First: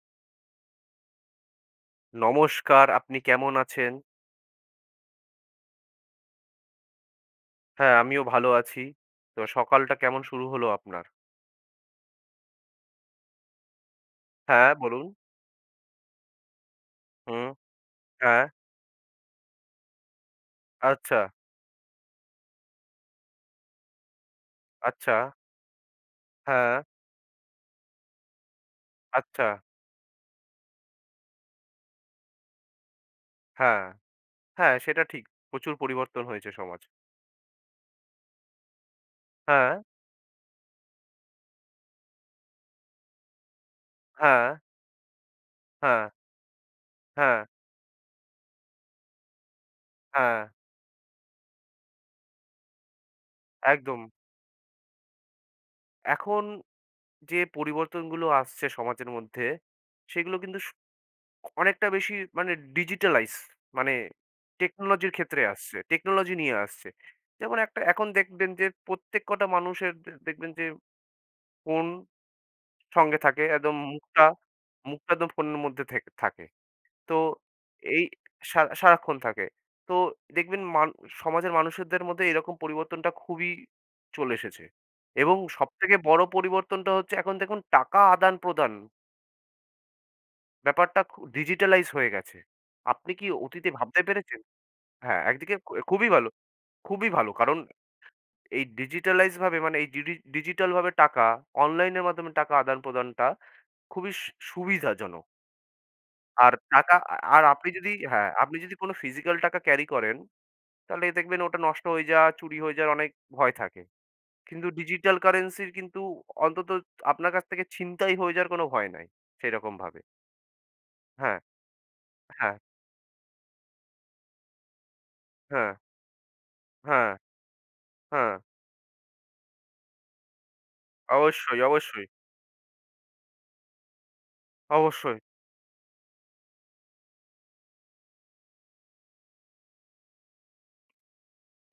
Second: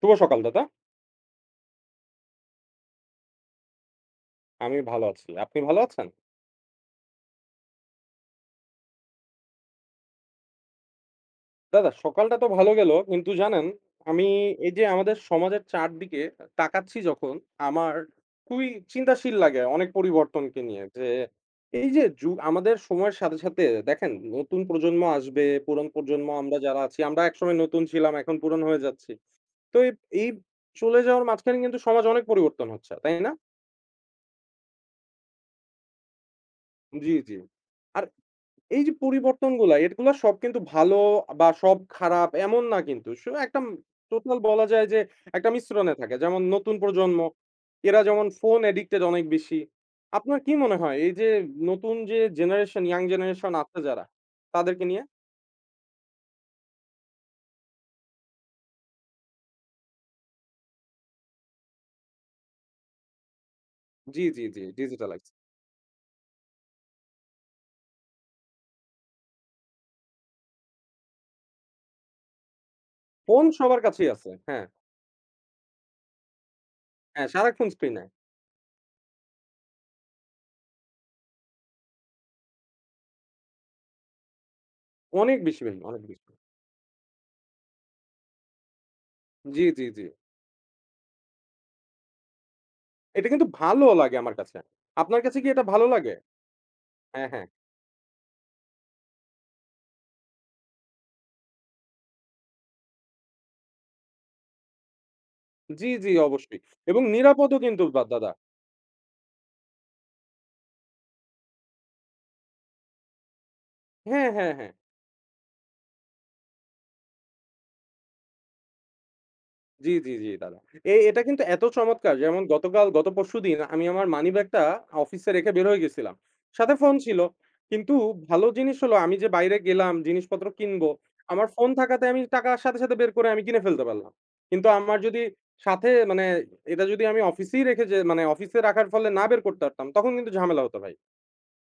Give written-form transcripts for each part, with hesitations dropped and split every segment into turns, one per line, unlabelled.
শুভ সকাল দাদা।
নমস্কার, আপনি কেমন আছেন?
আমি ভালো আছি। আপনি ভালো আছেন?
হ্যাঁ, আমিও ভালো আছি। তো সকালটা কেমন শুরু হলো আপনার?
দাদা সকালটা তো ভালো গেল। কিন্তু জানেন আমি এই
হ্যাঁ,
যে
বলুন।
আমাদের সমাজের চারদিকে তাকাচ্ছি যখন
হুম,
আমার
হ্যাঁ,
খুবই চিন্তাশীল লাগে অনেক পরিবর্তনকে নিয়ে। যে
আচ্ছা,
এই যে আমাদের সময়ের সাথে, সাথে দেখেন নতুন প্রজন্ম
আচ্ছা,
আসবে, পুরান প্রজন্ম আমরা
হ্যাঁ,
যারা আছি আমরা একসময় নতুন ছিলাম এখন পুরান হয়ে যাচ্ছি।
আচ্ছা,
তো এই এই চলে যাওয়ার মাঝখানে কিন্তু সমাজ অনেক পরিবর্তন হচ্ছে। তাই না?
হ্যাঁ, হ্যাঁ, সেটা ঠিক। প্রচুর পরিবর্তন হয়েছে সমাজ।
জি, জি। আর এই যে
হ্যাঁ,
পরিবর্তনগুলা, এগুলা সব কিন্তু ভালো বা সব খারাপ এমন না কিন্তু। সো একটা টোটাল
হ্যাঁ,
বলা যায় যে একটা মিশ্রণে
হ্যাঁ,
থাকে। যেমন নতুন প্রজন্ম,
হ্যাঁ,
এরা যেমন ফোন অ্যাডিক্টেড অনেক বেশি। আপনার
হ্যাঁ,
কি মনে হয় এই যে নতুন যে জেনারেশন, ইয়াং জেনারেশন আছে
একদম।
যারা, তাদেরকে নিয়ে?
এখন যে পরিবর্তনগুলো আসছে সমাজের মধ্যে, সেগুলো কিন্তু অনেকটা বেশি ডিজিটালাইজ, মানে
জি, জি, জি,
টেকনোলজির
ডিজিটালাইজড।
ক্ষেত্রে আসছে। টেকনোলজি নিয়ে আসছে। যেমন একটা এখন দেখবেন যে প্রত্যেক কটা মানুষের দেখবেন যে ফোন সঙ্গে থাকে।
ফোন
একদম
সবার কাছেই
মুখটা,
আছে। হ্যাঁ,
মুখটা একদম ফোনের মধ্যে থাকে। তো
হ্যাঁ, সারাক্ষণ
এই
স্ক্রিনে।
সারাক্ষণ থাকে। তো দেখবেন সমাজের মানুষদের মধ্যে এরকম পরিবর্তনটা খুবই চলে এসেছে। এবং
অনেক বেশি ভাই,
সবথেকে
অনেক
বড়
বেশি।
পরিবর্তনটা হচ্ছে এখন দেখুন টাকা আদান-প্রদান
জি, জি, জি।
ব্যাপারটা ডিজিটালাইজ হয়ে গেছে। আপনি কি
এটা কিন্তু
অতীতে
ভালো
ভাবতে
লাগে আমার
পেরেছেন?
কাছে। আপনার
হ্যাঁ,
কাছে কি
একদিকে
এটা ভালো
খুবই
লাগে?
ভালো, খুবই
হ্যাঁ,
ভালো।
হ্যাঁ।
কারণ এই ডিজিটালাইজ ভাবে, মানে এই ডিজিটাল ভাবে টাকা, অনলাইনের মাধ্যমে টাকা আদান-প্রদানটা খুবই সুবিধাজনক।
জি, জি
আর
অবশ্যই।
টাকা
এবং
আ আর
নিরাপদও
আপনি
কিন্তু
যদি
বা দাদা।
হ্যাঁ, আপনি যদি কোনো ফিজিক্যাল টাকা ক্যারি করেন, তাহলে দেখবেন ওটা নষ্ট হয়ে যাওয়া, চুরি হয়ে যাওয়ার অনেক ভয় থাকে।
হ্যাঁ, হ্যাঁ,
কিন্তু
হ্যাঁ।
ডিজিটাল কারেন্সির কিন্তু অন্তত আপনার কাছ থেকে ছিনতাই হয়ে যাওয়ার কোনো ভয় নাই,
জি,
সেরকমভাবে।
জি, জি দাদা। এটা
হ্যাঁ,
কিন্তু এত চমৎকার যেমন
হ্যাঁ,
গতকাল গত পরশুদিন আমি আমার মানিব্যাগটা অফিসে রেখে বের
হ্যাঁ,
হয়ে গেছিলাম। সাথে ফোন
হ্যাঁ,
ছিল। কিন্তু
হ্যাঁ।
ভালো জিনিস হলো আমি যে বাইরে গেলাম জিনিসপত্র কিনবো। আমার
অবশ্যই,
ফোন থাকাতে
অবশ্যই,
আমি টাকা সাথে, সাথে বের করে আমি কিনে ফেলতে পারলাম। কিন্তু আমার
অবশ্যই।
যদি সাথে মানে এটা যদি আমি অফিসেই রেখে যে মানে অফিসে রাখার ফলে না বের করতে পারতাম তখন কিন্তু ঝামেলা হতো ভাই।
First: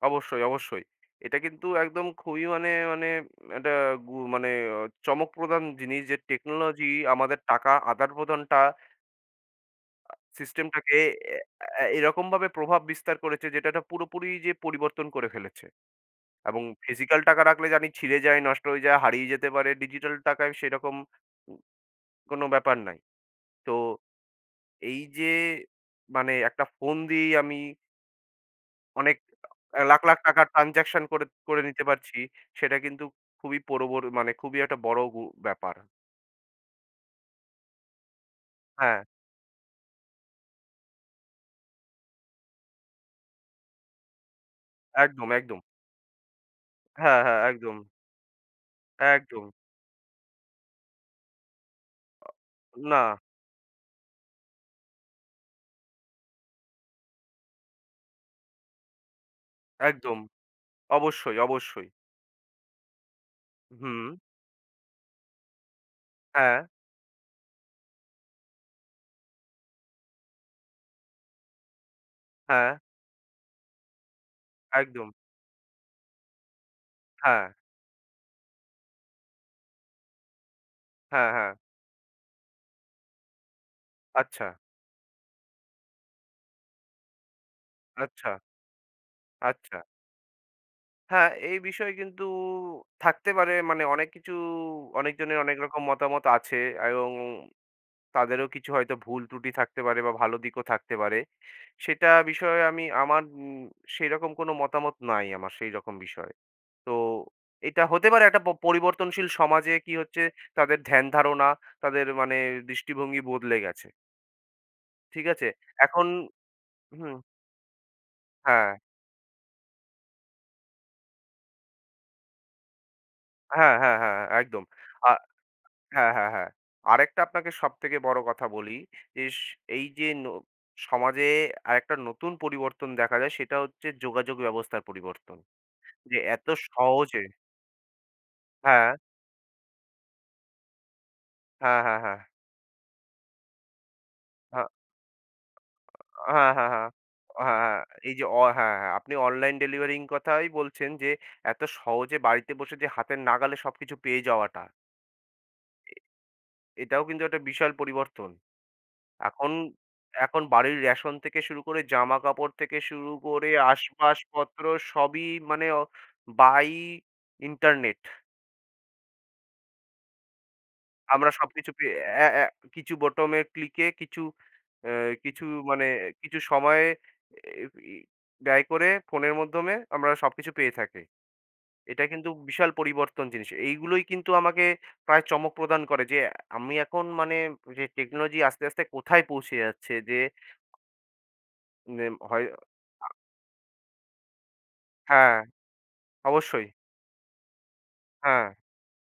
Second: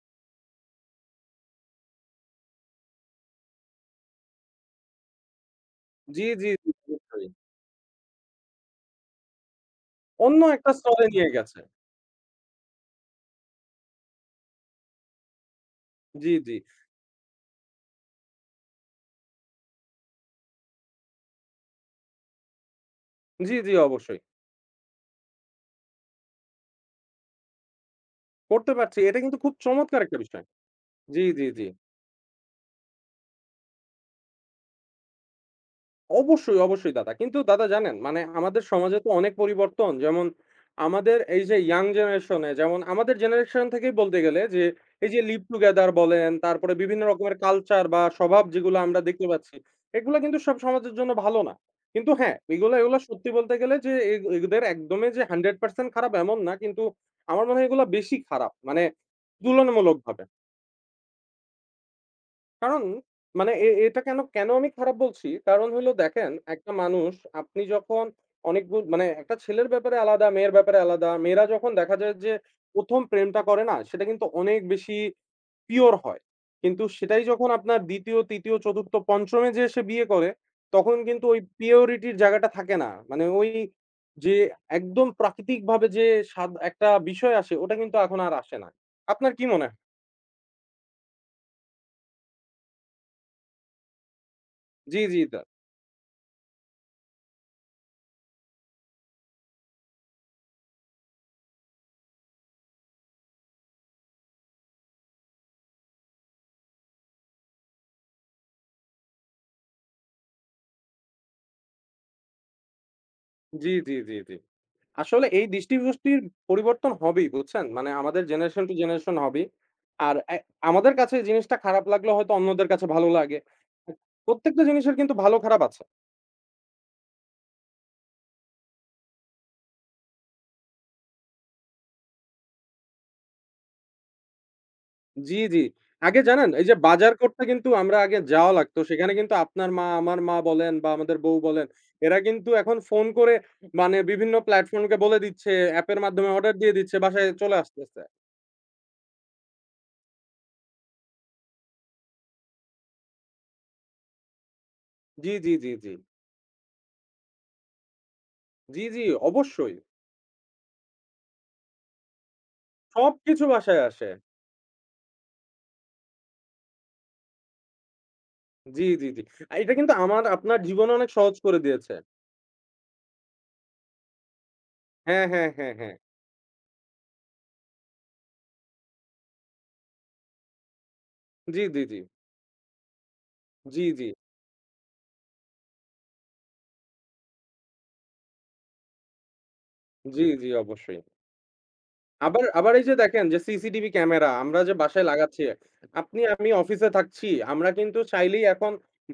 অবশ্যই, অবশ্যই। এটা কিন্তু একদম খুবই মানে মানে একটা গু মানে অ চমক প্রদান জিনিস যে
জি, জি, জি
টেকনোলজি
অবশ্যই।
আমাদের টাকা আদান-প্রদানটা
অন্য একটা
সিস্টেমটাকে
স্তরে নিয়ে
এ
গেছে।
এ এরকমভাবে প্রভাব বিস্তার করেছে, যেটা এটা পুরোপুরি যে পরিবর্তন করে ফেলেছে।
জি, জি।
এবং ফিজিক্যাল টাকা রাখলে জানি ছিঁড়ে যায়, নষ্ট হয়ে যায়, হারিয়ে যেতে পারে। ডিজিটাল টাকায় সেরকম উ কোনো ব্যাপার নাই।
জি, জি,
তো
অবশ্যই।
এই যে মানে একটা ফোন দিয়েই আমি
করতে পারছি।
অনেক
এটা কিন্তু খুব
লাখ,
চমৎকার একটা
লাখ
বিষয়।
টাকার ট্রান্সাকশন
জি,
করে
জি,
করে
জি।
নিতে পারছি। সেটা কিন্তু খুবই পরবর মানে খুবই একটা বড় ব্যাপার।
অবশ্যই, অবশ্যই দাদা। কিন্তু দাদা জানেন মানে আমাদের সমাজে
হ্যাঁ,
তো অনেক পরিবর্তন। যেমন আমাদের এই যে ইয়াং জেনারেশন এ যেমন আমাদের জেনারেশন থেকেই বলতে গেলে যে এই যে
একদম,
লিভ
একদম।
টুগেদার বলেন, তারপরে বিভিন্ন
হ্যাঁ,
রকমের
হ্যাঁ, একদম,
কালচার বা স্বভাব যেগুলো আমরা দেখতে
একদম।
পাচ্ছি, এগুলা কিন্তু সব সমাজের জন্য ভালো না। কিন্তু হ্যাঁ, এগুলা এগুলা
না,
সত্যি বলতে গেলে যে এদের একদমই যে 100% খারাপ এমন না। কিন্তু আমার মনে হয় এগুলা বেশি খারাপ। মানে
একদম।
তুলনামূলকভাবে।
অবশ্যই, অবশ্যই।
কারণ মানে এটা
হুম।
কেন, কেন আমি খারাপ বলছি? কারণ হইলো দেখেন,
হ্যাঁ,
একটা মানুষ আপনি যখন অনেকগুল মানে একটা ছেলের ব্যাপারে আলাদা, মেয়ের ব্যাপারে আলাদা। মেয়েরা যখন দেখা যায় যে
হ্যাঁ,
১ম প্রেমটা করে না? সেটা কিন্তু অনেক বেশি
একদম।
পিওর হয়। কিন্তু সেটাই
হ্যাঁ,
যখন আপনার ২য়, ৩য়, ৪র্থ, ৫ম এ যেয়ে সে বিয়ে করে, তখন কিন্তু
হ্যাঁ,
ওই
হ্যাঁ।
পিওরিটির জায়গাটা থাকে না। মানে ওই যে
আচ্ছা,
একদম প্রাকৃতিকভাবে যে স্বাদ একটা বিষয় আসে, ওটা কিন্তু এখন
আচ্ছা,
আর আসে না। আপনার কি মনে হয়?
আচ্ছা। হ্যাঁ, এই বিষয়ে কিন্তু থাকতে পারে মানে অনেক কিছু,
জি, জি,
অনেকজনের অনেক রকম মতামত আছে এবং তাদেরও কিছু হয়তো ভুল ত্রুটি থাকতে পারে বা ভালো দিকও থাকতে পারে। সেটা বিষয়ে আমি আমার সেইরকম কোনো মতামত নাই আমার সেইরকম বিষয়ে। তো এটা হতে পারে একটা পরিবর্তনশীল সমাজে কি হচ্ছে তাদের ধ্যান-ধারণা, তাদের মানে দৃষ্টিভঙ্গি বদলে
জি,
গেছে।
জি, জি, জি।
ঠিক
আসলে এই
আছে? এখন
দৃষ্টিভষ্টির পরিবর্তন
হুম,
হবেই বুঝছেন? মানে আমাদের জেনারেশন
হ্যাঁ,
টু জেনারেশন হবেই। আর আমাদের কাছে এই জিনিসটা খারাপ লাগলেও হয়তো অন্যদের কাছে ভালো লাগে।
হ্যাঁ, হ্যাঁ, হ্যাঁ, হ্যাঁ,
প্রত্যেকটা
একদম।
জিনিসের
আ
কিন্তু ভালো খারাপ আছে।
হ্যাঁ, হ্যাঁ, হ্যাঁ। আরেকটা আপনাকে সবথেকে বড় কথা বলি যে স এই যে ন সমাজে আরেকটা নতুন পরিবর্তন দেখা যায়, সেটা হচ্ছে যোগাযোগ ব্যবস্থার
জি,
পরিবর্তন।
জি।
যে
আগে
এত
জানেন এই যে বাজার
সহজে
করতে কিন্তু আমরা আগে যাওয়া লাগতো।
হ্যাঁ,
সেখানে কিন্তু আপনার মা, আমার মা বলেন বা আমাদের বউ বলেন,
হ্যাঁ, হ্যাঁ,
এরা
হ্যাঁ।
কিন্তু এখন ফোন করে মানে বিভিন্ন
হ্যাঁ,
প্ল্যাটফর্মকে বলে দিচ্ছে, অ্যাপের মাধ্যমে
হ্যাঁ,
অর্ডার
হ্যাঁ,
দিয়ে
হ্যাঁ।
দিচ্ছে, বাসায় চলে
হ্যাঁ, হ্যাঁ। হ্যাঁ,
আসতেছে।
এই যে হ্যাঁ, হ্যাঁ, হ্যাঁ, আপনি অনলাইন ডেলিভারিং কথাই বলছেন যে এত সহজে বাড়িতে বসে যে হাতের নাগালে সবকিছু পেয়ে যাওয়াটা,
জি, জি, জি, জি।
এটাও কিন্তু একটা বিশাল পরিবর্তন।
জি, জি
এখন
অবশ্যই।
এখন বাড়ির রেশন থেকে শুরু করে জামাকাপড় থেকে শুরু
সবকিছু
করে
বাসায় আসে।
আসবাবপত্র সবই মানে বাই ইন্টারনেট।
জি, জি, জি। এটা কিন্তু আমার আপনার জীবন অনেক
আমরা
সহজ করে
সবকিছু পে
দিয়েছে।
অ্যা অ্যা কিছু বোতামে ক্লিকে কিছু অ্যা
হ্যাঁ,
কিছু
হ্যাঁ, হ্যাঁ,
মানে
হ্যাঁ।
কিছু সময় এ ই ব্যয় করে ফোনের মাধ্যমে আমরা সবকিছু পেয়ে থাকি।
জি, জি, জি।
এটা কিন্তু বিশাল পরিবর্তন জিনিস।
জি,
এইগুলোই
জি।
কিন্তু আমাকে প্রায় চমক প্রদান করে যে আমি এখন মানে যে টেকনোলজি আস্তে, আস্তে কোথায় পৌঁছে যাচ্ছে যে
জি, জি অবশ্যই।
নেম
আবার
হয়
আবার এই যে
আ
দেখেন যে সিসিটিভি ক্যামেরা আমরা যে বাসায়
হ্যাঁ,
লাগাচ্ছি, আপনি আমি
অবশ্যই।
অফিসে থাকছি, আমরা কিন্তু চাইলেই
হ্যাঁ,
এখন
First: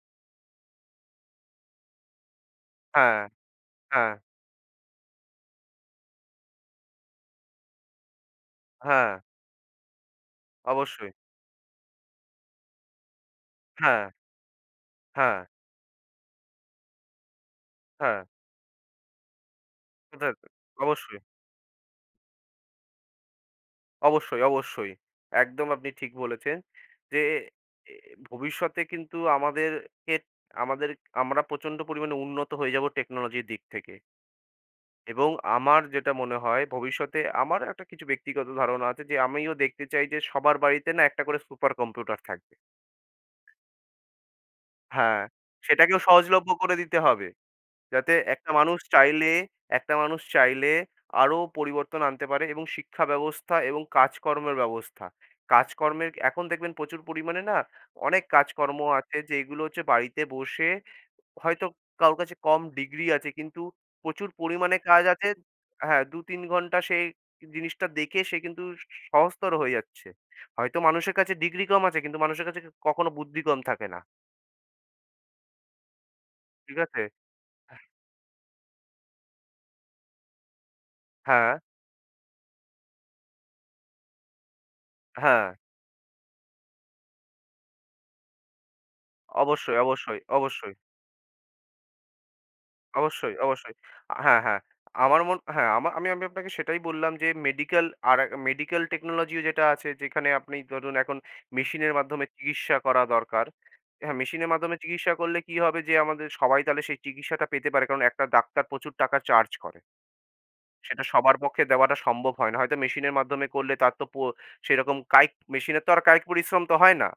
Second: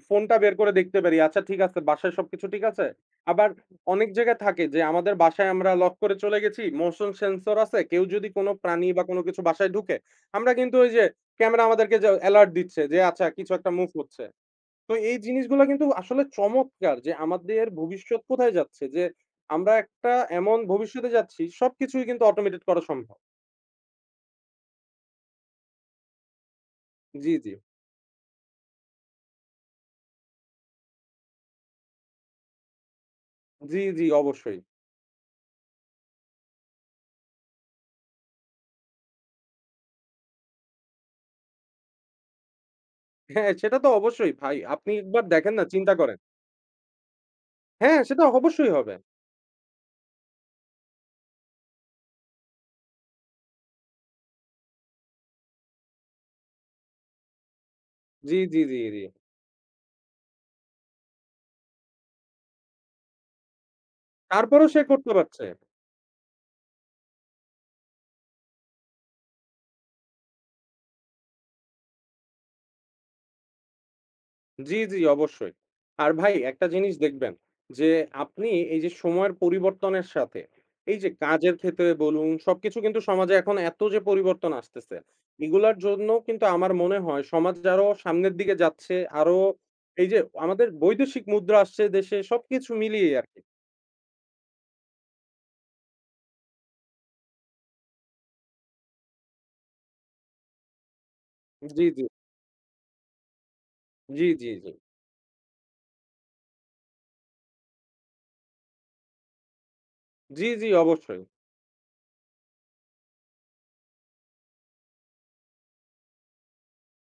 ফোনটা বের করে দেখতে পারি। আচ্ছা ঠিক আছে, বাসায় সবকিছু ঠিক আছে?
হ্যাঁ,
আবার অনেক
হ্যাঁ,
জায়গায় থাকে যে আমাদের বাসায় আমরা লক করে চলে গেছি, মোশন সেন্সর আছে। কেউ যদি কোনো প্রাণী বা
হ্যাঁ,
কোনো কিছু বাসায় ঢুকে, আমরা কিন্তু ওই যে
অবশ্যই।
ক্যামেরা আমাদেরকে যে এলার্ট দিচ্ছে যে আচ্ছা কিছু একটা মুভ
হ্যাঁ,
হচ্ছে। তো এই
হ্যাঁ,
জিনিসগুলা কিন্তু আসলে চমৎকার যে আমাদের ভবিষ্যৎ
হ্যাঁ,
কোথায় যাচ্ছে? যে আমরা একটা
কোথায়-
এমন ভবিষ্যতে
অবশ্যই।
যাচ্ছি সবকিছুই কিন্তু অটোমেটেড করা সম্ভব।
অবশ্যই, অবশ্যই। একদম আপনি ঠিক বলেছেন যে
জি, জি।
এ ভবিষ্যতে কিন্তু আমাদেরকে আমাদের আমরা প্রচণ্ড পরিমাণে উন্নত হয়ে যাব টেকনোলজির দিক
জি,
থেকে।
জি অবশ্যই।
এবং আমার যেটা মনে হয় ভবিষ্যতে আমার একটা কিছু ব্যক্তিগত ধারণা আছে যে আমিও দেখতে চাই যে সবার বাড়িতে না একটা করে সুপার কম্পিউটার থাকবে।
হ্যাঁ, সেটা তো অবশ্যই ভাই। আপনি
হ্যাঁ,
একবার দেখেন না চিন্তা
সেটাকেও
করেন।
সহজলভ্য করে দিতে হবে।
হ্যাঁ,
যাতে
সেটা অবশ্যই হবে।
একটা মানুষ চাইলে আরো পরিবর্তন আনতে পারে এবং শিক্ষা ব্যবস্থা এবং কাজকর্মের ব্যবস্থা। কাজকর্মের এখন দেখবেন প্রচুর পরিমাণে না অনেক
জি, জি,
কাজকর্ম
জি, জি।
আছে, যেগুলো হচ্ছে বাড়িতে বসে হয়তো কারোর কাছে কম ডিগ্রি আছে কিন্তু প্রচুর
তারপরেও
পরিমাণে
সে
কাজ
করতে
আছে।
পারছে।
হ্যাঁ, ২-৩ ঘন্টা সেই জিনিসটা দেখে সে কিন্তু সহজতর হয়ে যাচ্ছে। হয়তো মানুষের কাছে ডিগ্রি কম আছে কিন্তু মানুষের কাছে কখনো বুদ্ধি কম থাকে না।
জি, জি, অবশ্যই। আর ভাই একটা
ঠিক
জিনিস
আছে?
দেখবেন যে, আপনি এই যে সময়ের পরিবর্তনের সাথে এই যে
হ্যাঁ,
কাজের ক্ষেত্রে বলুন, সবকিছু কিন্তু সমাজে এখন এত যে পরিবর্তন আসতেছে,
হ্যাঁ।
এগুলার জন্য কিন্তু আমার মনে হয় সমাজ আরো সামনের দিকে যাচ্ছে। আরো
অবশ্যই,
এই যে
অবশ্যই,
আমাদের
অবশ্যই।
বৈদেশিক মুদ্রা আসছে দেশে, সবকিছু মিলিয়ে
অবশ্যই,
আরকি।
অবশ্যই। হ্যাঁ, হ্যাঁ। আমার মন হ্যাঁ, আমা আমি আমি আপনাকে সেটাই বললাম যে মেডিকেল টেকনোলজিও যেটা আছে, যেখানে আপনি ধরুন এখন
জি,
মেশিনের
জি,
মাধ্যমে চিকিৎসা করা দরকার। হ্যাঁ,
জি, জি,
মেশিনের
জি,
মাধ্যমে চিকিৎসা করলে কি হবে যে আমাদের সবাই তাহলে সেই চিকিৎসাটা পেতে পারে। কারণ একটা ডাক্তার প্রচুর টাকা চার্জ করে।
জি, জি,
সেটা
অবশ্যই।
সবার পক্ষে দেওয়াটা সম্ভব হয় না। হয়তো মেশিনের মাধ্যমে করলে তার তো পো সেরকম কায়িক মেশিনের তো আর কায়িক পরিশ্রম তো হয় না।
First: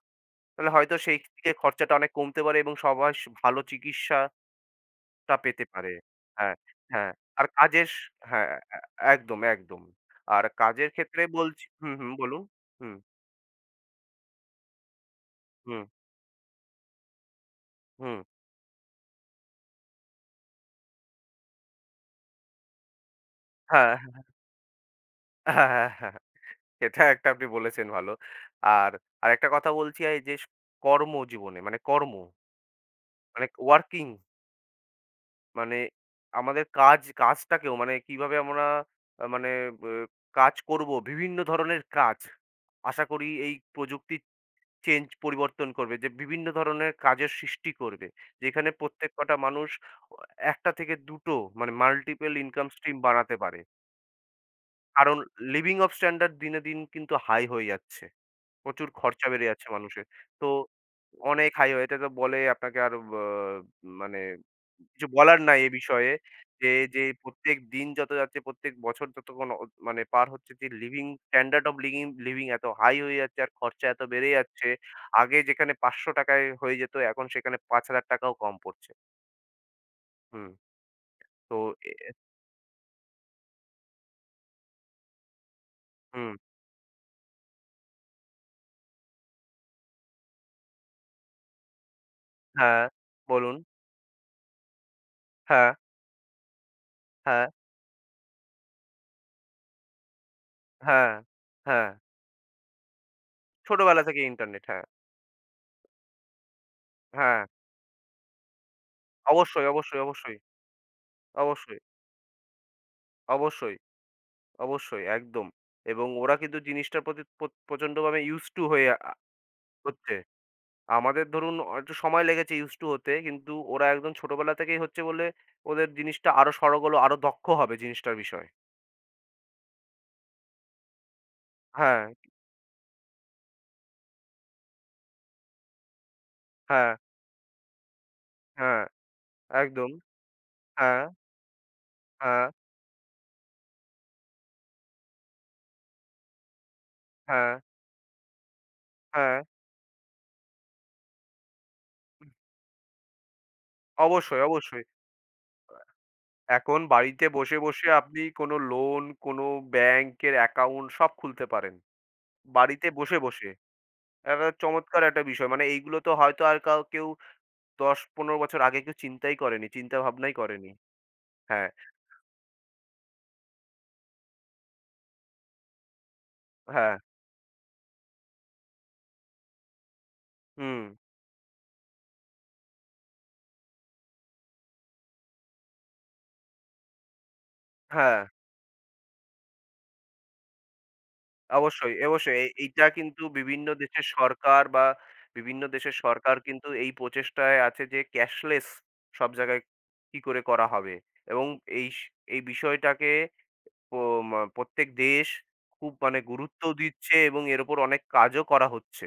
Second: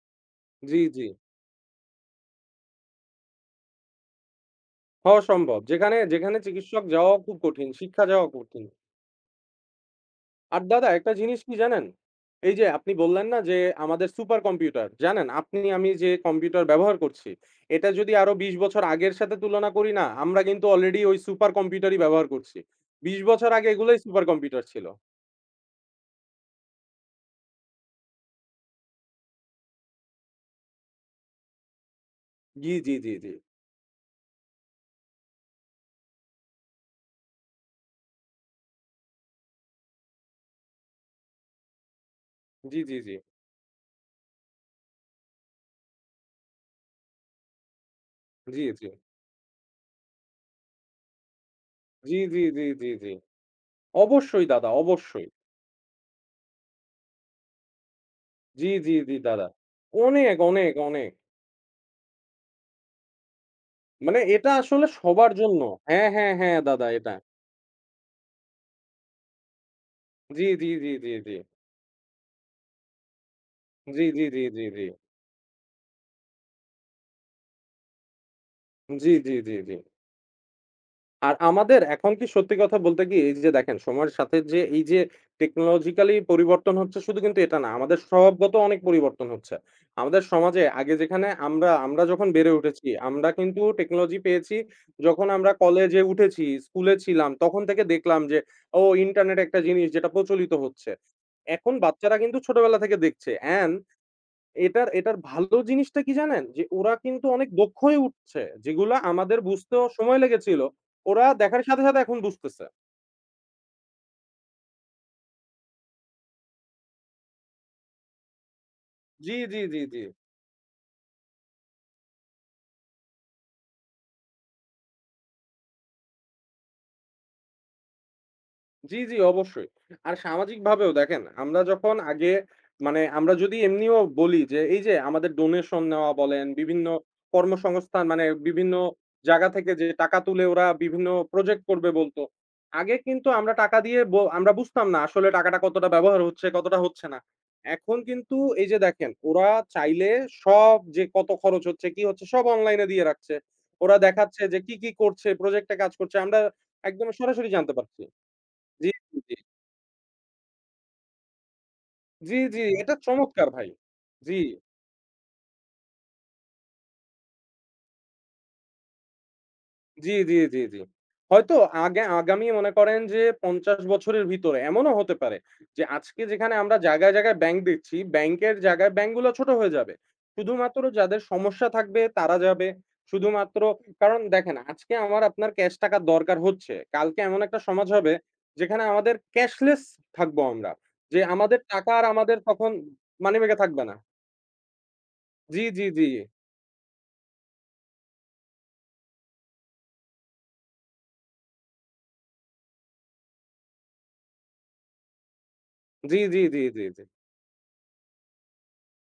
তাহলে
জি,
হয়তো
জি,
সেই দিকে খরচাটা অনেক কমতে পারে এবং সবাই ভালো চিকিৎসা
হওয়া
টা
সম্ভব।
পেতে পারে।
যেখানে, যেখানে
হ্যাঁ,
চিকিৎসক
হ্যাঁ।
যাওয়াও খুব
আর
কঠিন,
কাজের
শিক্ষা যাওয়া
হ্যাঁ,
কঠিন।
এ একদম, একদম। আর
আর দাদা
কাজের
একটা
ক্ষেত্রে
জিনিস কি
বলছি,
জানেন?
হুম, হুম, বলুন।
এই যে আপনি
হুম,
বললেন না যে আমাদের সুপার কম্পিউটার জানেন আপনি
হুম,
আমি যে কম্পিউটার ব্যবহার করছি, এটা যদি
হুম।
আরো ২০ বছর আগের সাথে তুলনা করি না, আমরা কিন্তু অলরেডি ওই সুপার কম্পিউটারই ব্যবহার করছি। ২০ বছর আগে
হ্যাঁ,
এগুলোই সুপার কম্পিউটার ছিল।
হ্যাঁ, হ্যাঁ, হ্যাঁ। এটা একটা আপনি বলেছেন ভালো। আর আরেকটা কথা বলছি, এই যে কর্মজীবনে, মানে কর্ম
জি, জি, জি, জি।
মানে ওয়ার্কিং, মানে আমাদের কাজটাকেও, মানে কিভাবে আমরা আ মানে ব কাজ করব, বিভিন্ন ধরনের কাজ
জি, জি,
আশা
জি।
করি এই প্রযুক্তি পরিবর্তন করবে, যে বিভিন্ন ধরনের কাজের সৃষ্টি করবে।
জি,
যেখানে
জি।
প্রত্যেক কটা মানুষ অ ১ টা থেকে ২ টো মানে
জি,
মাল্টিপল
জি, জি,
ইনকাম
জি,
স্ট্রিম
জি।
বানাতে পারে।
অবশ্যই দাদা,
কারণ
অবশ্যই।
লিভিং অফ স্ট্যান্ডার্ড দিনে দিন কিন্তু হাই হয়ে যাচ্ছে।
জি,
প্রচুর
জি, জি
খরচা
দাদা।
বেড়ে যাচ্ছে মানুষের।
অনেক,
তো
অনেক, অনেক।
অনেক হাই হয়ে এটা তো বলে আপনাকে আরো ব
মানে
মানে
এটা আসলে
কিছু
সবার
বলার নাই
জন্য।
এ
হ্যাঁ,
বিষয়ে
হ্যাঁ, হ্যাঁ
যে,
দাদা
যে
এটা।
প্রত্যেক দিন যত যাচ্ছে, প্রত্যেক বছর যত কোনো অ মানে পার
জি,
হচ্ছে যে
জি, জি,
লিভিং
জি, জি।
স্ট্যান্ডার্ড অফ লিভিং লিভিং এত হাই হয়ে যাচ্ছে আর খরচা এত
জি, জি,
বেড়ে
জি, জি,
যাচ্ছে।
জি।
আগে যেখানে ৳৫০০ য় হয়ে যেত এখন সেখানে ৳৫,০০০ ও কম পড়ছে।
জি, জি, জি, জি।
হুম,
আর
তো
আমাদের
এ
এখন কি সত্যি কথা বলতে কি এই যে দেখেন সময়ের সাথে যে এই যে টেকনোলজিক্যালি
হুম,
পরিবর্তন হচ্ছে শুধু কিন্তু এটা না। আমাদের স্বভাবগত অনেক পরিবর্তন হচ্ছে। আমাদের সমাজে আগে যেখানে আমরা যখন বেড়ে
হ্যাঁ,
উঠেছি আমরা
বলুন।
কিন্তু টেকনোলজি পেয়েছি যখন আমরা
হ্যাঁ,
কলেজে উঠেছি, স্কুলে ছিলাম
হ্যাঁ,
তখন থেকে দেখলাম যে ইন্টারনেট একটা জিনিস যেটা প্রচলিত হচ্ছে।
হ্যাঁ,
এখন
হ্যাঁ।
বাচ্চারা কিন্তু ছোটবেলা থেকে দেখছে। অ্যান্ড
ছোটবেলা থেকে ইন্টারনেট, হ্যাঁ,
এটার এটার ভালো জিনিসটা কি জানেন? যে ওরা কিন্তু
হ্যাঁ।
অনেক দক্ষ হয়ে উঠছে। যেগুলা আমাদের
অবশ্যই,
বুঝতেও
অবশ্যই,
সময়
অবশ্যই,
লেগেছিল। ওরা দেখার
অবশ্যই,
সাথে, সাথে এখন বুঝতেছে।
অবশ্যই, অবশ্যই, একদম। এবং ওরা কিন্তু জিনিসটার প্রতি প্রচন্ডভাবে ইউজড টু হয়ে
জি, জি, জি, জি।
হচ্ছে। আমাদের ধরুন একটু সময় লেগেছে used to হতে। কিন্তু ওরা একদম ছোটবেলা থেকেই হচ্ছে বলে ওদের জিনিসটা আরো সরগোল আরো দক্ষ হবে জিনিসটার বিষয়ে।
জি, জি অবশ্যই। আর সামাজিকভাবেও দেখেন আমরা যখন
হ্যাঁ,
আগে মানে আমরা যদি এমনিও বলি যে এই যে আমাদের ডোনেশন নেওয়া বলেন, বিভিন্ন
হ্যাঁ,
কর্মসংস্থান মানে বিভিন্ন
হ্যাঁ,
জায়গা থেকে যে
একদম।
টাকা তুলে ওরা
হ্যাঁ,
বিভিন্ন প্রজেক্ট করবে বলত।
হ্যাঁ,
আগে কিন্তু আমরা টাকা দিয়ে আমরা বুঝতাম না আসলে টাকাটা কতটা ব্যবহার হচ্ছে, কতটা হচ্ছে না।
হ্যাঁ,
এখন কিন্তু এই যে দেখেন
হ্যাঁ।
ওরা চাইলে সব যে কত খরচ হচ্ছে, কি হচ্ছে সব অনলাইনে দিয়ে রাখছে। ওরা
অবশ্যই,
দেখাচ্ছে যে কি,
অবশ্যই।
কি করছে, প্রজেক্টে কাজ করছে। আমরা
এখন
একদম
বাড়িতে
সরাসরি
বসে,
জানতে
বসে
পারছি।
আপনি কোনো
জি,
লোন,
জি,
কোনো ব্যাংকের অ্যাকাউন্ট সব খুলতে পারেন।
জি, জি,
বাড়িতে
এটা
বসে,
চমৎকার
বসে।
ভাই। জি,
একটা চমৎকার একটা বিষয়। মানে এইগুলো তো হয়তো আর কেউ ১০-১৫ বছর আগে কেউ চিন্তাই করেনি, চিন্তা
জি,
ভাবনাই
জি, জি,
করেনি।
জি। হয়তো
হ্যাঁ,
আগে আগামী মনে করেন যে ৫০ বছরের ভিতরে এমনও হতে পারে যে আজকে যেখানে আমরা
হ্যাঁ,
জায়গায়, জায়গায় ব্যাংক দেখছি, ব্যাংকের জায়গায় ব্যাংকগুলো ছোট হয়ে যাবে। শুধুমাত্র
হুম।
যাদের সমস্যা থাকবে তারা যাবে। শুধুমাত্র কারণ দেখেন আজকে আমার আপনার ক্যাশ টাকার দরকার হচ্ছে। কালকে এমন একটা সমাজ হবে
হ্যাঁ,
যেখানে আমাদের ক্যাশলেস থাকবো আমরা। যে আমাদের টাকা
অবশ্যই,
আর আমাদের
অবশ্যই।
তখন
এইটা কিন্তু
মানিব্যাগে থাকবে না। জি,
বিভিন্ন
জি,
দেশের
জি।
সরকার কিন্তু এই প্রচেষ্টায় আছে যে ক্যাশলেস সব জায়গায় কি করে করা হবে এবং এই স এই বিষয়টাকে প মা প্রত্যেক দেশ খুব
জি,
মানে
জি, জি,
গুরুত্বও
জি, জি।
দিচ্ছে এবং এর উপর অনেক কাজও করা হচ্ছে।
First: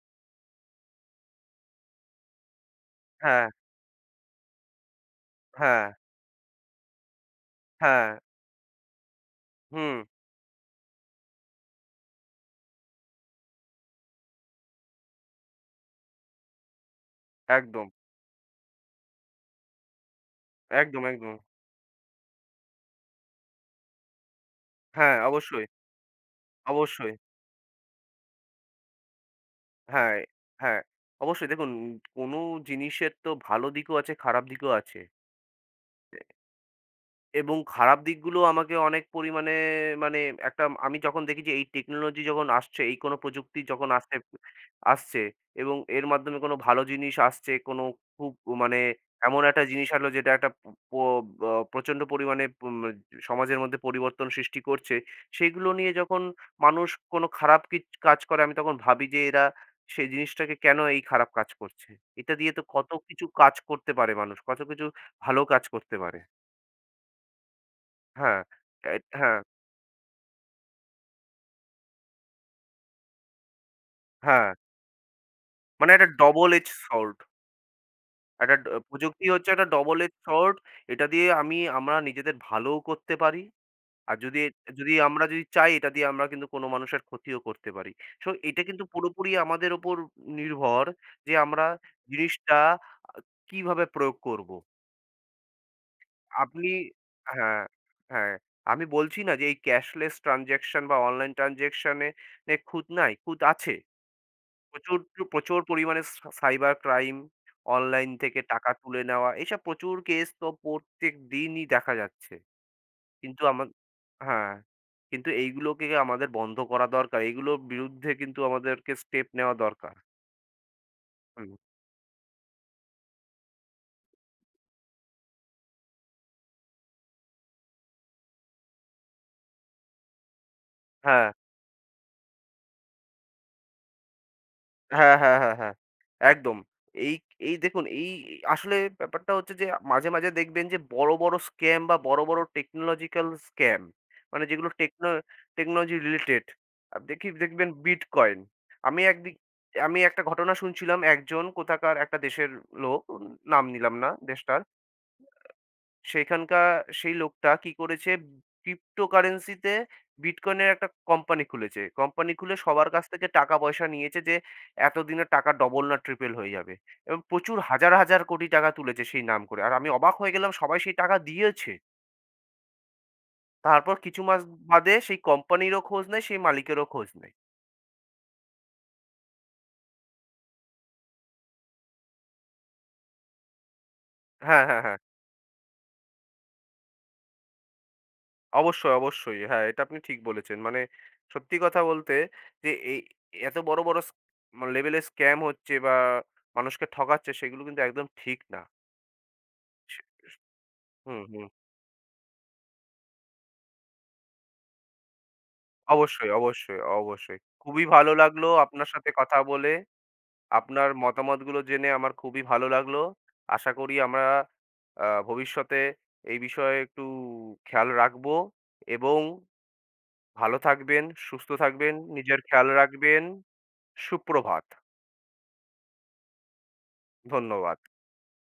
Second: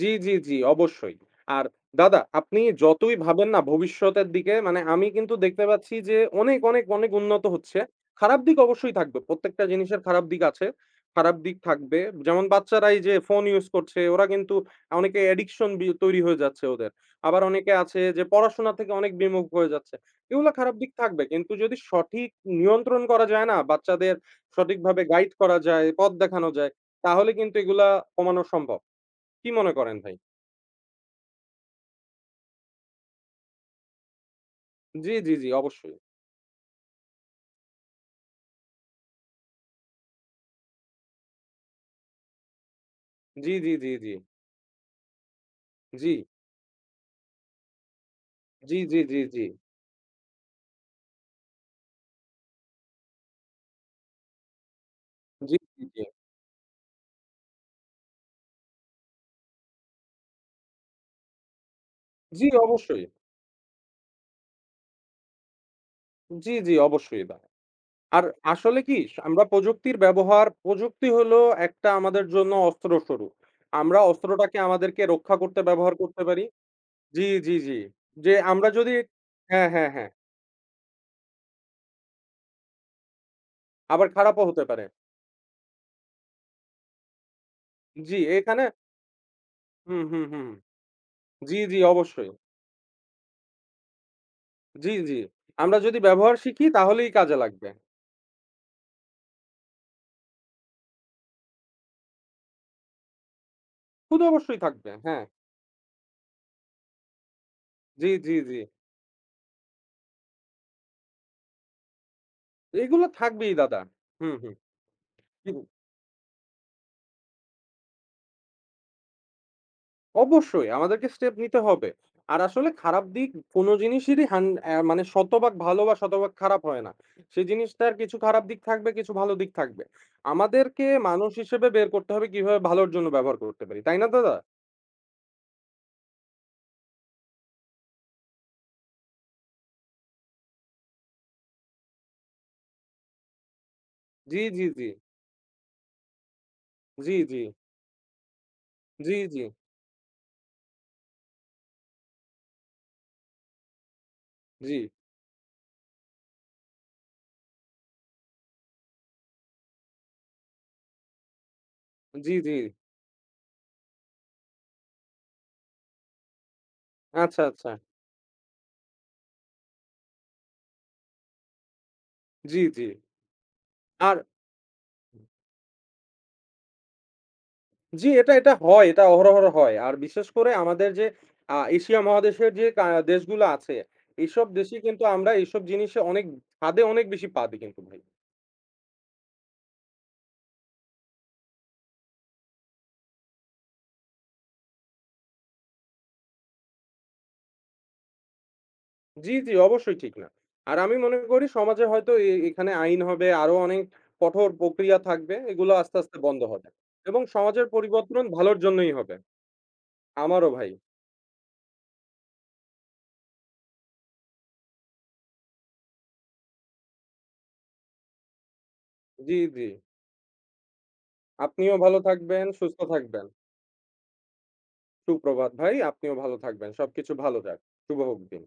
জি, জি, জি, অবশ্যই। আর দাদা আপনি যতই
হ্যাঁ,
ভাবেন না ভবিষ্যতের দিকে মানে আমি কিন্তু দেখতে
হ্যাঁ,
পাচ্ছি যে অনেক, অনেক, অনেক উন্নত হচ্ছে।
হ্যাঁ,
খারাপ দিক অবশ্যই থাকবে। প্রত্যেকটা
হুম,
জিনিসের খারাপ দিক আছে। খারাপ দিক থাকবে। যেমন বাচ্চারা এই যে ফোন ইউজ করছে ওরা কিন্তু অনেকে অ্যাডিকশন তৈরি হয়ে যাচ্ছে ওদের। আবার অনেকে
একদম,
আছে যে পড়াশোনা থেকে অনেক বিমুখ হয়ে যাচ্ছে। এগুলা খারাপ দিক
একদম,
থাকবে।
একদম।
কিন্তু যদি সঠিক নিয়ন্ত্রণ করা যায় না, বাচ্চাদের সঠিকভাবে
হ্যাঁ,
গাইড করা
অবশ্যই,
যায়, পথ দেখানো যায়
অবশ্যই।
তাহলে কিন্তু এগুলা কমানো সম্ভব। কি মনে করেন ভাই?
হ্যাঁ, হ্যাঁ, অবশ্যই, দেখুন কোনো জিনিসের তো ভালো দিকও আছে, খারাপ দিকও আছে।
জি, জি, জি, অবশ্যই।
এবং খারাপ দিকগুলো আমাকে অনেক পরিমাণে, মানে একটা, আমি যখন দেখি যে এই টেকনোলজি যখন আসছে, এই কোনো
জি,
প্রযুক্তি
জি,
যখন
জি, জি।
আসছে আসছে এবং এর
জি,
মাধ্যমে কোনো ভালো জিনিস আসছে, কোনো খুব
জি,
মানে
জি, জি, জি।
এমন একটা জিনিস আনলো যেটা একটা প আ প্রচণ্ড পরিমাণে সমাজের মধ্যে পরিবর্তন সৃষ্টি করছে।
জি,
সেগুলো
জি,
নিয়ে
জি।
যখন মানুষ কোনো খারাপ কাজ করে, আমি তখন ভাবি যে এরা সেই জিনিসটাকে কেন এই খারাপ কাজ করছে? এটা
জি,
দিয়ে তো কত
অবশ্যই।
কিছু কাজ করতে পারে মানুষ, কত কিছু ভালো কাজ করতে পারে।
জি, জি, অবশ্যই দা। আর
হ্যাঁ,
আসলে কি
হ্যাঁ,
আমরা প্রযুক্তির ব্যবহার প্রযুক্তি হলো একটা আমাদের জন্য অস্ত্রস্বরূপ। আমরা
হ্যাঁ।
অস্ত্রটাকে আমাদেরকে রক্ষা করতে
মানে
ব্যবহার
একটা
করতে পারি।
Double edge sword.
জি, জি, জি। যে
একটা ড
আমরা যদি
প্রযুক্তি হচ্ছে একটা
হ্যাঁ, হ্যাঁ,
ডবল
হ্যাঁ।
Edge sword. এটা দিয়ে আমরা নিজেদের ভালোও করতে পারি।
আবার
আর যদি
খারাপও
এ-
হতে পারে।
যদি আমরা চাই, এটা দিয়ে আমরা কিন্তু কোনো মানুষের ক্ষতিও করতে পারি।
জি,
সো এটা
এখানে
কিন্তু পুরোপুরি আমাদের ওপর
হুম, হুম, হুম।
নির্ভর যে
জি,
আমরা
জি, অবশ্যই।
জিনিসটা আ কিভাবে প্রয়োগ করব।
জি, জি। আমরা যদি ব্যবহার শিখি
আপনি
তাহলেই কাজে
হ্যাঁ,
লাগবে।
হ্যাঁ। আমি বলছি না যে এই ক্যাশলেস ট্রান্সাকশন বা অনলাইন ট্রান্সাকশন এ এ খুঁত নাই, খুঁত আছে।
খুদ অবশ্যই থাকবে।
প্রচুর,
হ্যাঁ।
প্রচুর পরিমাণে সাইবার ক্রাইম,
জি,
অনলাইন
জি,
থেকে
জি।
টাকা তুলে নেওয়া, এসব প্রচুর কেস তো প্রত্যেক দিনই দেখা যাচ্ছে।
এগুলো
কিন্তু
থাকবেই
আমার
দাদা। হুম,
হ্যাঁ,
হুম।
কিন্তু
হুম,
এইগুলোকে আমাদের বন্ধ করা দরকার। এগুলোর বিরুদ্ধে কিন্তু আমাদেরকে স্টেপ নেওয়া দরকার।
অবশ্যই আমাদেরকে স্টেপ
হুম,
নিতে হবে। আর আসলে খারাপ দিক কোন জিনিসেরই হান অ্যা মানে শতভাগ ভালো বা শতভাগ খারাপ হয় না। সেই জিনিসটার কিছু খারাপ দিক থাকবে, কিছু ভালো দিক থাকবে। আমাদেরকে
হ্যাঁ।
মানুষ হিসেবে বের করতে হবে কিভাবে ভালোর জন্য ব্যবহার করতে পারি। তাই না দাদা?
হ্যাঁ, হ্যাঁ, হ্যাঁ, হ্যাঁ। একদম। এই এই দেখুন এই এই আসলে ব্যাপারটা হচ্ছে যে মাঝে, মাঝে দেখবেন যে বড়, বড় স্ক্যাম বা বড়, বড় টেকনোলজিক্যাল স্ক্যাম,
জি,
মানে
জি,
যেগুলো
জি।
Technology related.
জি,
দেখি
জি।
দেখবেন বিটকয়েন। আমি
জি,
একদিক
জি।
আমি একটা ঘটনা শুনছিলাম একজন কোথাকার একটা দেশের লোক, নাম নিলাম না দেশটার।
জি।
সেখানকার সেই লোকটা কি করেছে cryptocurrency তে বিটকয়েনের একটা কোম্পানি খুলেছে। কোম্পানি
জি, জি।
খুলে সবার কাছ থেকে টাকা পয়সা নিয়েছে যে এতদিনে টাকা ডবল না ট্রিপল হয়ে যাবে। এবং
আচ্ছা,
প্রচুর
আচ্ছা।
হাজার, হাজার কোটি টাকা তুলেছে সেই নাম করে। আর আমি অবাক হয়ে গেলাম সবাই সেই টাকা দিয়েছে।
জি, জি।
তারপর
আর
কিছু মাস বাদে সেই কোম্পানিরও খোঁজ নেই, সেই মালিকেরও খোঁজ নেই।
জি, এটা, এটা হয়। এটা অহরহ হয়। আর বিশেষ করে আমাদের যে এশিয়া মহাদেশের যে দেশগুলো আছে, এইসব
হ্যাঁ,
দেশে
হ্যাঁ, হ্যাঁ।
কিন্তু আমরা এইসব জিনিসে অনেক ফাঁদে অনেক বেশি পা দিই কিন্তু ভাই।
অবশ্যই, অবশ্যই। হ্যাঁ, এটা আপনি ঠিক বলেছেন। মানে সত্যি কথা বলতে যে এত বড়, বড় লেভেলের স্ক্যাম হচ্ছে বা মানুষকে ঠকাচ্ছে, সেগুলো কিন্তু একদম ঠিক না।
জি, জি, অবশ্যই
সে
ঠিক না।
স
আর আমি মনে
হুম, হুম।
করি সমাজে হয়তো এখানে আইন হবে, আরো অনেক কঠোর প্রক্রিয়া থাকবে। এগুলো আস্তে, আস্তে
অবশ্যই,
বন্ধ হবে।
অবশ্যই,
এবং
অবশ্যই।
সমাজের
খুবই ভালো
পরিবর্তন
লাগলো
ভালোর
আপনার
জন্যই
সাথে
হবে।
কথা বলে।
আমারও ভাই।
আপনার মতামতগুলো জেনে আমার খুবই ভালো লাগলো। আশা করি আমরা ভবিষ্যতে এই বিষয়ে একটু খেয়াল রাখবো এবং
জি, জি।
ভালো থাকবেন, সুস্থ
আপনিও
থাকবেন,
ভালো
নিজের
থাকবেন,
খেয়াল
সুস্থ
রাখবেন।
থাকবেন।
সুপ্রভাত।
সুপ্রভাত ভাই। আপনিও ভালো থাকবেন। সবকিছু ভালো যাক।
ধন্যবাদ।
শুভ হোক দিন।